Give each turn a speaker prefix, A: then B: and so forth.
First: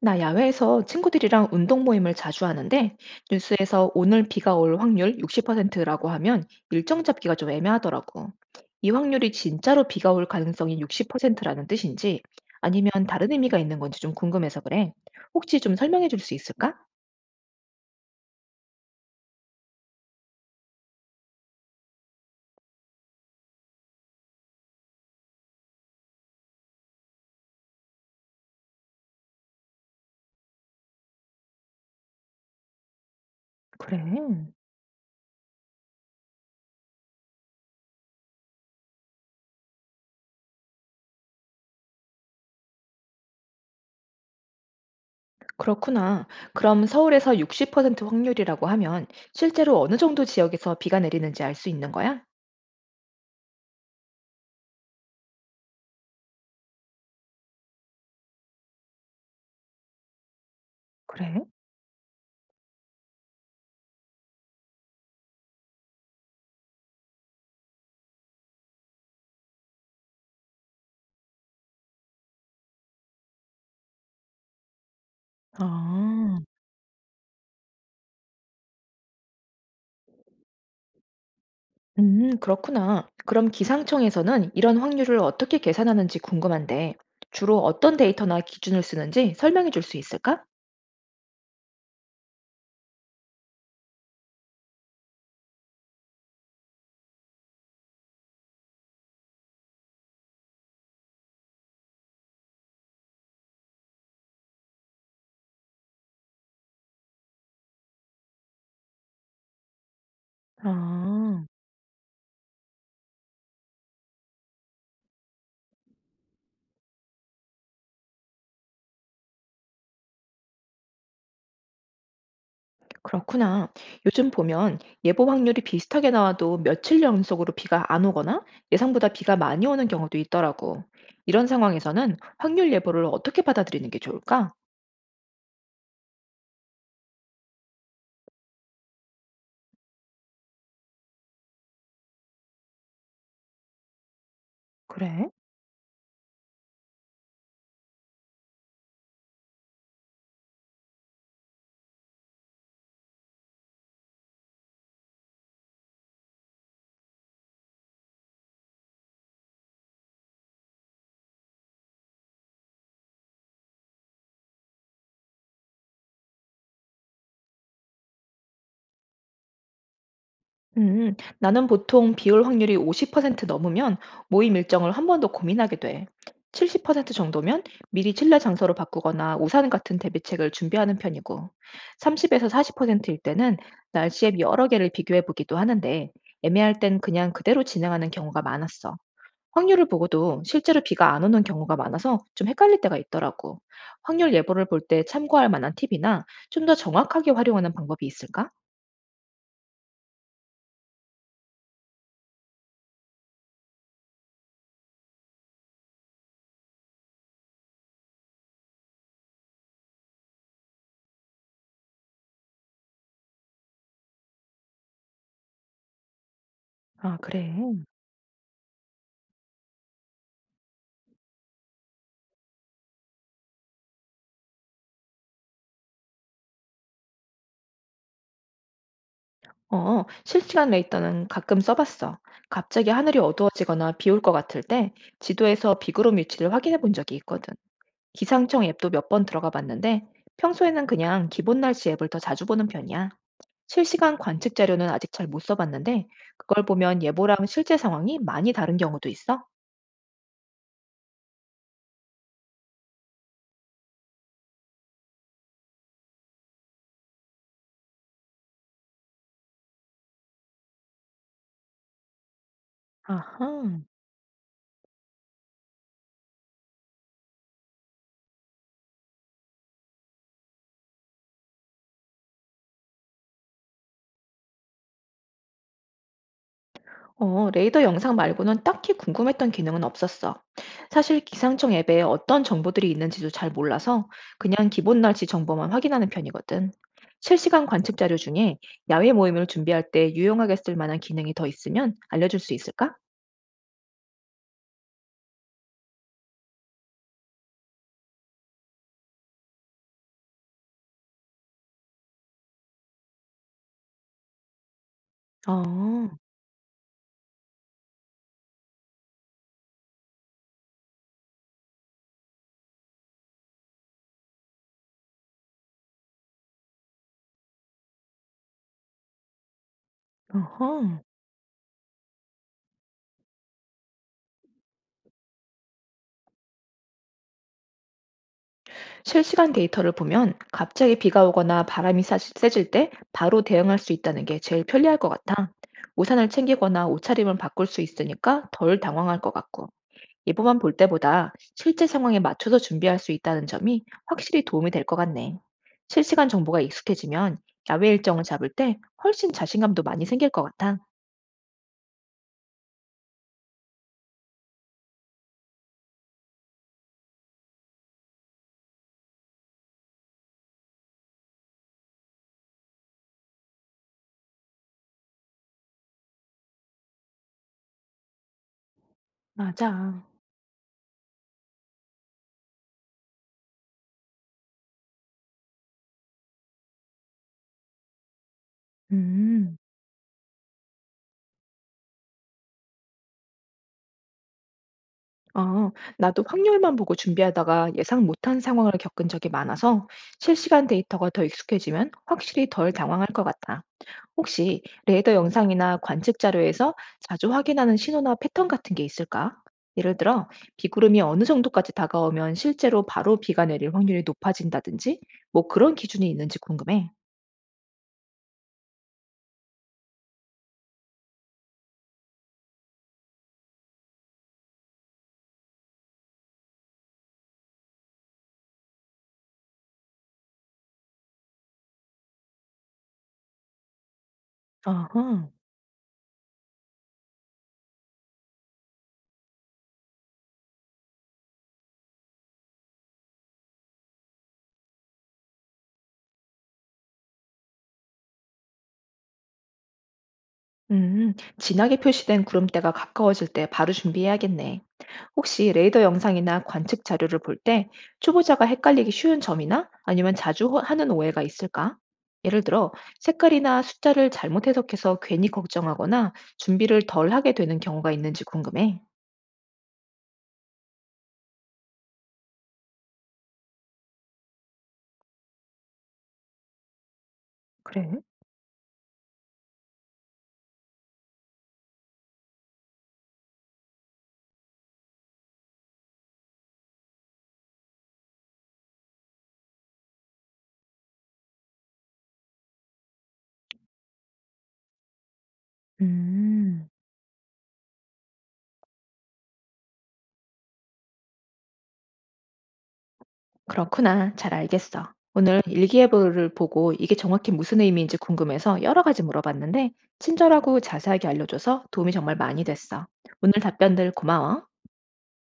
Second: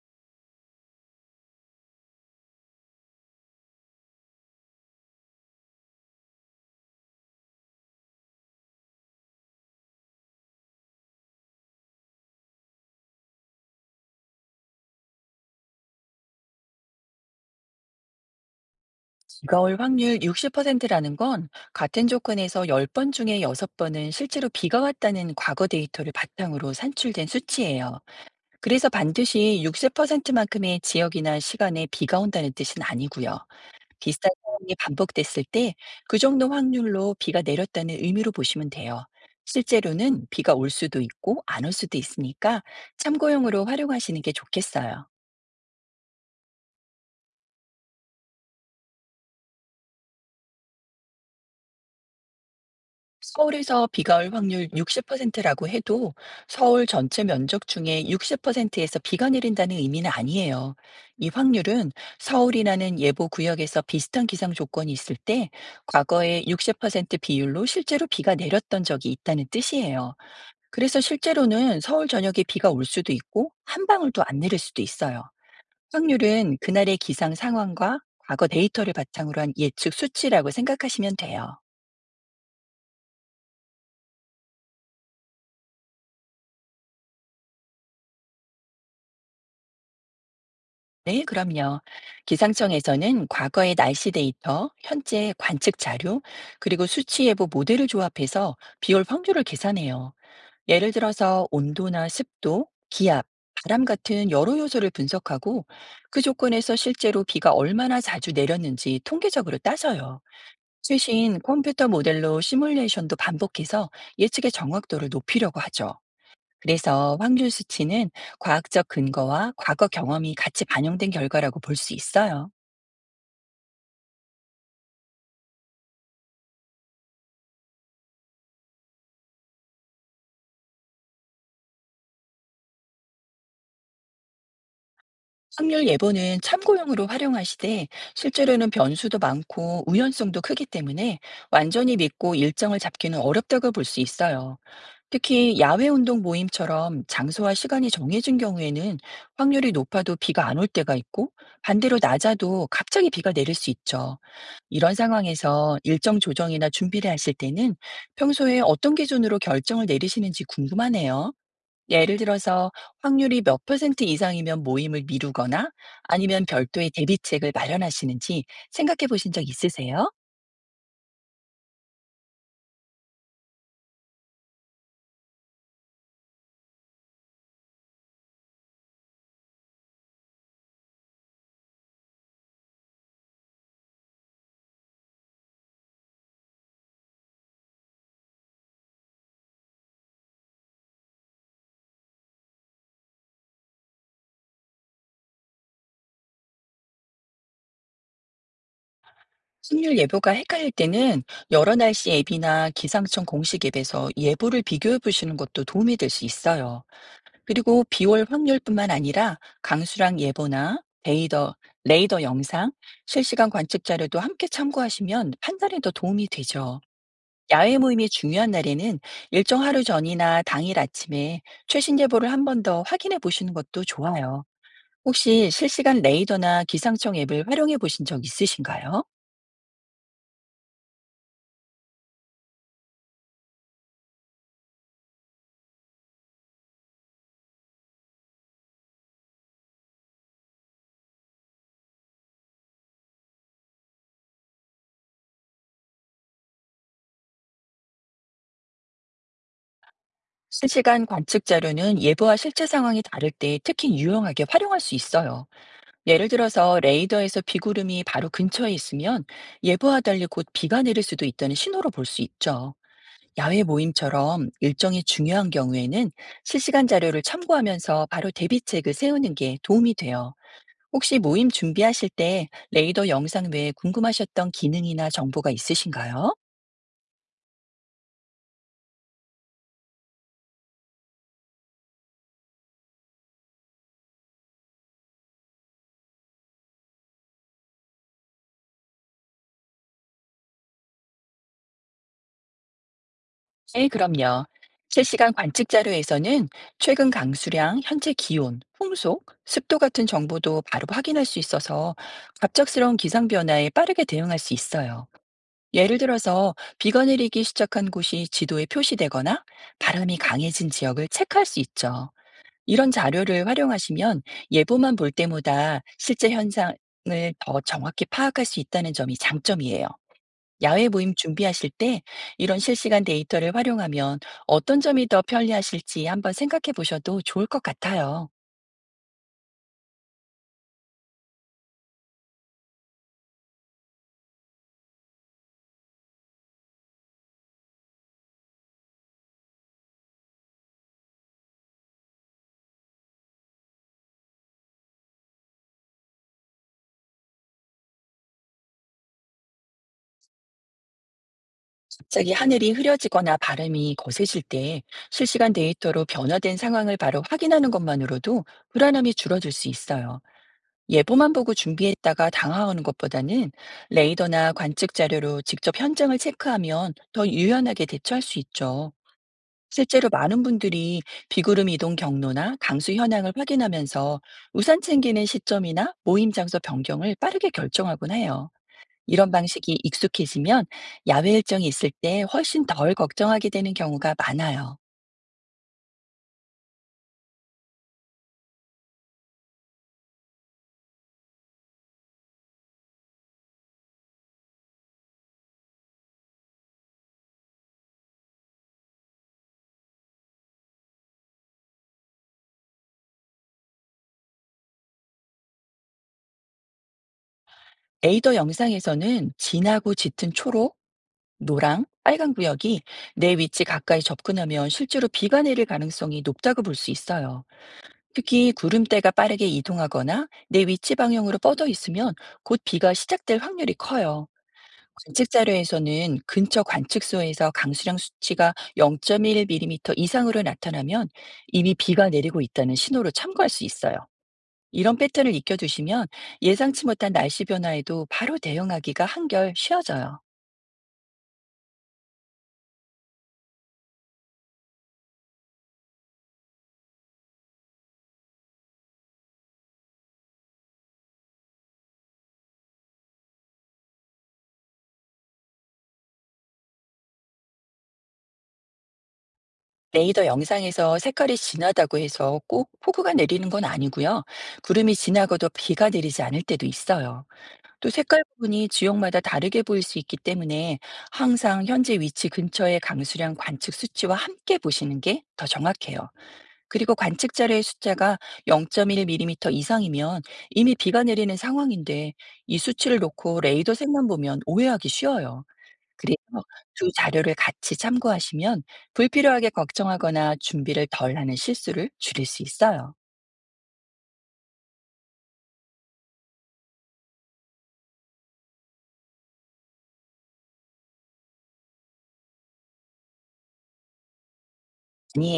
A: 나 야외에서 친구들이랑 운동 모임을 자주 하는데 뉴스에서 오늘 비가 올 확률 60%라고 하면 일정 잡기가 좀 애매하더라고. 이 확률이 진짜로 비가 올 가능성이 60%라는 뜻인지 아니면 다른 의미가 있는 건지 좀 궁금해서 그래. 혹시 좀 설명해 줄 수 있을까?
B: 비가 올 확률 60%라는 건 같은 조건에서 10번 중에 6번은 실제로 비가 왔다는 과거 데이터를 바탕으로 산출된 수치예요. 그래서 반드시 60%만큼의 지역이나 시간에 비가 온다는 뜻은 아니고요.
A: 그래.
B: 비슷한 상황이 반복됐을 때 그 정도 확률로 비가 내렸다는 의미로 보시면 돼요. 실제로는 비가 올 수도 있고 안 올 수도 있으니까 참고용으로 활용하시는 게 좋겠어요.
A: 그렇구나. 그럼 서울에서 60% 확률이라고 하면 실제로 어느 정도 지역에서 비가 내리는지 알 수 있는 거야?
B: 서울에서 비가 올 확률 60%라고 해도 서울 전체 면적 중에 60%에서 비가 내린다는 의미는 아니에요. 이
A: 그래?
B: 확률은 서울이라는 예보 구역에서 비슷한 기상 조건이 있을 때 과거에 60% 비율로 실제로 비가 내렸던 적이 있다는 뜻이에요. 그래서 실제로는 서울 전역에 비가 올 수도 있고 한 방울도 안 내릴 수도 있어요.
A: 아.
B: 확률은 그날의 기상 상황과 과거 데이터를 바탕으로 한 예측 수치라고 생각하시면 돼요.
A: 그렇구나. 그럼 기상청에서는 이런 확률을 어떻게 계산하는지 궁금한데, 주로 어떤 데이터나 기준을 쓰는지 설명해 줄 수 있을까?
B: 네, 그럼요. 기상청에서는 과거의 날씨 데이터, 현재 관측 자료, 그리고 수치 예보 모델을 조합해서 비올 확률을 계산해요. 예를 들어서 온도나 습도, 기압, 바람 같은 여러 요소를 분석하고 그 조건에서 실제로 비가 얼마나 자주 내렸는지 통계적으로 따져요. 최신
A: 아,
B: 컴퓨터 모델로 시뮬레이션도 반복해서 예측의 정확도를 높이려고 하죠. 그래서 확률 수치는 과학적 근거와 과거 경험이 같이 반영된 결과라고 볼 수 있어요.
A: 그렇구나. 요즘 보면 예보 확률이 비슷하게 나와도 며칠 연속으로 비가 안 오거나 예상보다 비가 많이 오는 경우도 있더라고. 이런 상황에서는 확률 예보를 어떻게 받아들이는 게 좋을까?
B: 확률 예보는 참고용으로 활용하시되 실제로는 변수도 많고 우연성도 크기 때문에 완전히 믿고 일정을 잡기는 어렵다고 볼 수 있어요.
A: 그래.
B: 특히 야외 운동 모임처럼 장소와 시간이 정해진 경우에는 확률이 높아도 비가 안 올 때가 있고 반대로 낮아도 갑자기 비가 내릴 수 있죠. 이런 상황에서 일정 조정이나 준비를 하실 때는 평소에 어떤 기준으로 결정을 내리시는지 궁금하네요. 예를 들어서 확률이 몇 퍼센트 이상이면 모임을 미루거나 아니면 별도의 대비책을 마련하시는지 생각해 보신 적 있으세요?
A: 나는 보통 비올 확률이 50% 넘으면 모임 일정을 한 번 더 고민하게 돼. 70% 정도면 미리 칠레 장소로 바꾸거나 우산 같은 대비책을 준비하는 편이고, 30에서 40%일 때는 날씨 앱 여러 개를 비교해 보기도 하는데, 애매할 땐 그냥 그대로 진행하는 경우가 많았어. 확률을 보고도 실제로 비가 안 오는 경우가 많아서 좀 헷갈릴 때가 있더라고. 확률 예보를 볼 때 참고할 만한 팁이나 좀 더 정확하게 활용하는 방법이 있을까?
B: 확률 예보가 헷갈릴 때는 여러 날씨 앱이나 기상청 공식 앱에서 예보를 비교해 보시는 것도 도움이 될 수 있어요. 그리고 비올 확률뿐만 아니라 강수량 예보나 데이더, 레이더 영상, 실시간 관측 자료도 함께 참고하시면 판단에 더 도움이 되죠.
A: 아, 그래.
B: 야외 모임이 중요한 날에는 일정 하루 전이나 당일 아침에 최신 예보를 한번 더 확인해 보시는 것도 좋아요. 혹시 실시간 레이더나 기상청 앱을 활용해 보신 적 있으신가요?
A: 어, 실시간 레이더는 가끔 써봤어. 갑자기 하늘이 어두워지거나 비 올 것 같을 때 지도에서 비구름 위치를 확인해 본 적이 있거든. 기상청 앱도 몇 번 들어가 봤는데 평소에는 그냥 기본 날씨 앱을 더 자주 보는 편이야. 실시간 관측 자료는 아직 잘 못 써봤는데 그걸 보면 예보랑 실제 상황이 많이 다른 경우도 있어?
B: 실시간 관측 자료는 예보와 실제 상황이 다를 때 특히 유용하게 활용할 수 있어요. 예를 들어서 레이더에서 비구름이 바로 근처에 있으면 예보와 달리 곧 비가 내릴 수도 있다는 신호로 볼 수 있죠. 야외
A: 아하.
B: 모임처럼 일정이 중요한 경우에는 실시간 자료를 참고하면서 바로 대비책을 세우는 게 도움이 돼요. 혹시 모임 준비하실 때 레이더 영상 외에 궁금하셨던 기능이나 정보가 있으신가요?
A: 어, 레이더 영상 말고는 딱히 궁금했던 기능은 없었어. 사실 기상청 앱에 어떤 정보들이 있는지도 잘 몰라서 그냥 기본 날씨 정보만 확인하는 편이거든. 실시간 관측 자료 중에 야외 모임을 준비할 때 유용하게 쓸 만한 기능이 더 있으면 알려줄 수 있을까?
B: 네, 그럼요. 실시간 관측 자료에서는 최근 강수량, 현재 기온, 풍속, 습도 같은 정보도 바로 확인할 수 있어서 갑작스러운 기상 변화에 빠르게 대응할 수 있어요. 예를
A: 아,
B: 들어서 비가 내리기 시작한 곳이 지도에 표시되거나 바람이 강해진 지역을 체크할 수 있죠. 이런 자료를 활용하시면 예보만 볼 때보다 실제 현상을 더 정확히 파악할 수 있다는 점이 장점이에요. 야외
A: 아하.
B: 모임 준비하실 때 이런 실시간 데이터를 활용하면 어떤 점이 더 편리하실지 한번 생각해 보셔도 좋을 것 같아요.
A: 실시간 데이터를 보면 갑자기 비가 오거나 바람이 세질 때 바로 대응할 수 있다는 게 제일 편리할 것 같아. 우산을 챙기거나 옷차림을 바꿀 수 있으니까 덜 당황할 것 같고 예보만 볼 때보다 실제 상황에 맞춰서 준비할 수 있다는 점이 확실히 도움이 될 것 같네. 실시간 정보가 익숙해지면 야외 일정을 잡을 때 훨씬 자신감도 많이 생길 것 같아.
B: 갑자기 하늘이 흐려지거나 바람이 거세질 때 실시간 데이터로 변화된 상황을 바로 확인하는 것만으로도 불안함이 줄어들 수 있어요. 예보만 보고 준비했다가 당황하는 것보다는 레이더나 관측 자료로 직접 현장을 체크하면 더 유연하게 대처할 수 있죠.
A: 맞아.
B: 실제로 많은 분들이 비구름 이동 경로나 강수 현황을 확인하면서 우산 챙기는 시점이나 모임 장소 변경을 빠르게 결정하곤 해요. 이런
A: 음.
B: 방식이 익숙해지면 야외 일정이 있을 때 훨씬 덜 걱정하게 되는 경우가 많아요.
A: 아, 나도 확률만 보고 준비하다가 예상 못한 상황을 겪은 적이 많아서 실시간 데이터가 더 익숙해지면 확실히 덜 당황할 것 같아. 혹시 레이더 영상이나 관측 자료에서 자주 확인하는 신호나 패턴 같은 게 있을까? 예를 들어, 비구름이 어느 정도까지 다가오면 실제로 바로 비가 내릴 확률이 높아진다든지, 뭐 그런 기준이 있는지 궁금해.
B: 에이더 영상에서는 진하고 짙은 초록, 노랑, 빨간 구역이 내 위치 가까이 접근하면 실제로 비가 내릴 가능성이 높다고 볼 수 있어요. 특히 구름대가 빠르게 이동하거나 내 위치 방향으로 뻗어 있으면 곧 비가 시작될 확률이 커요.
A: 어허.
B: 관측 자료에서는 근처 관측소에서 강수량 수치가 0.1mm 이상으로 나타나면 이미 비가 내리고 있다는 신호로 참고할 수 있어요. 이런 패턴을 익혀두시면 예상치 못한 날씨 변화에도 바로 대응하기가 한결 쉬워져요.
A: 음, 진하게 표시된 구름대가 가까워질 때 바로 준비해야겠네. 혹시 레이더 영상이나 관측 자료를 볼 때 초보자가 헷갈리기 쉬운 점이나 아니면 자주 하는 오해가 있을까? 예를 들어, 색깔이나 숫자를 잘못 해석해서 괜히 걱정하거나 준비를 덜 하게 되는 경우가 있는지 궁금해.
B: 레이더 영상에서 색깔이 진하다고 해서 꼭 폭우가 내리는 건 아니고요. 구름이 지나고도 비가 내리지 않을 때도 있어요. 또
A: 그래?
B: 색깔 부분이 지역마다 다르게 보일 수 있기 때문에 항상 현재 위치 근처의 강수량 관측 수치와 함께 보시는 게 더 정확해요. 그리고 관측 자료의 숫자가 0.1mm 이상이면 이미 비가 내리는 상황인데 이 수치를 놓고 레이더 색만 보면 오해하기 쉬워요. 그래서
A: 음,
B: 두 자료를 같이 참고하시면 불필요하게 걱정하거나 준비를 덜 하는 실수를 줄일 수 있어요.
A: 그렇구나. 잘 알겠어. 오늘 일기예보를 보고 이게 정확히 무슨 의미인지 궁금해서 여러 가지 물어봤는데, 친절하고 자세하게 알려줘서 도움이 정말 많이 됐어. 오늘 답변들 고마워.
B: 아니에요.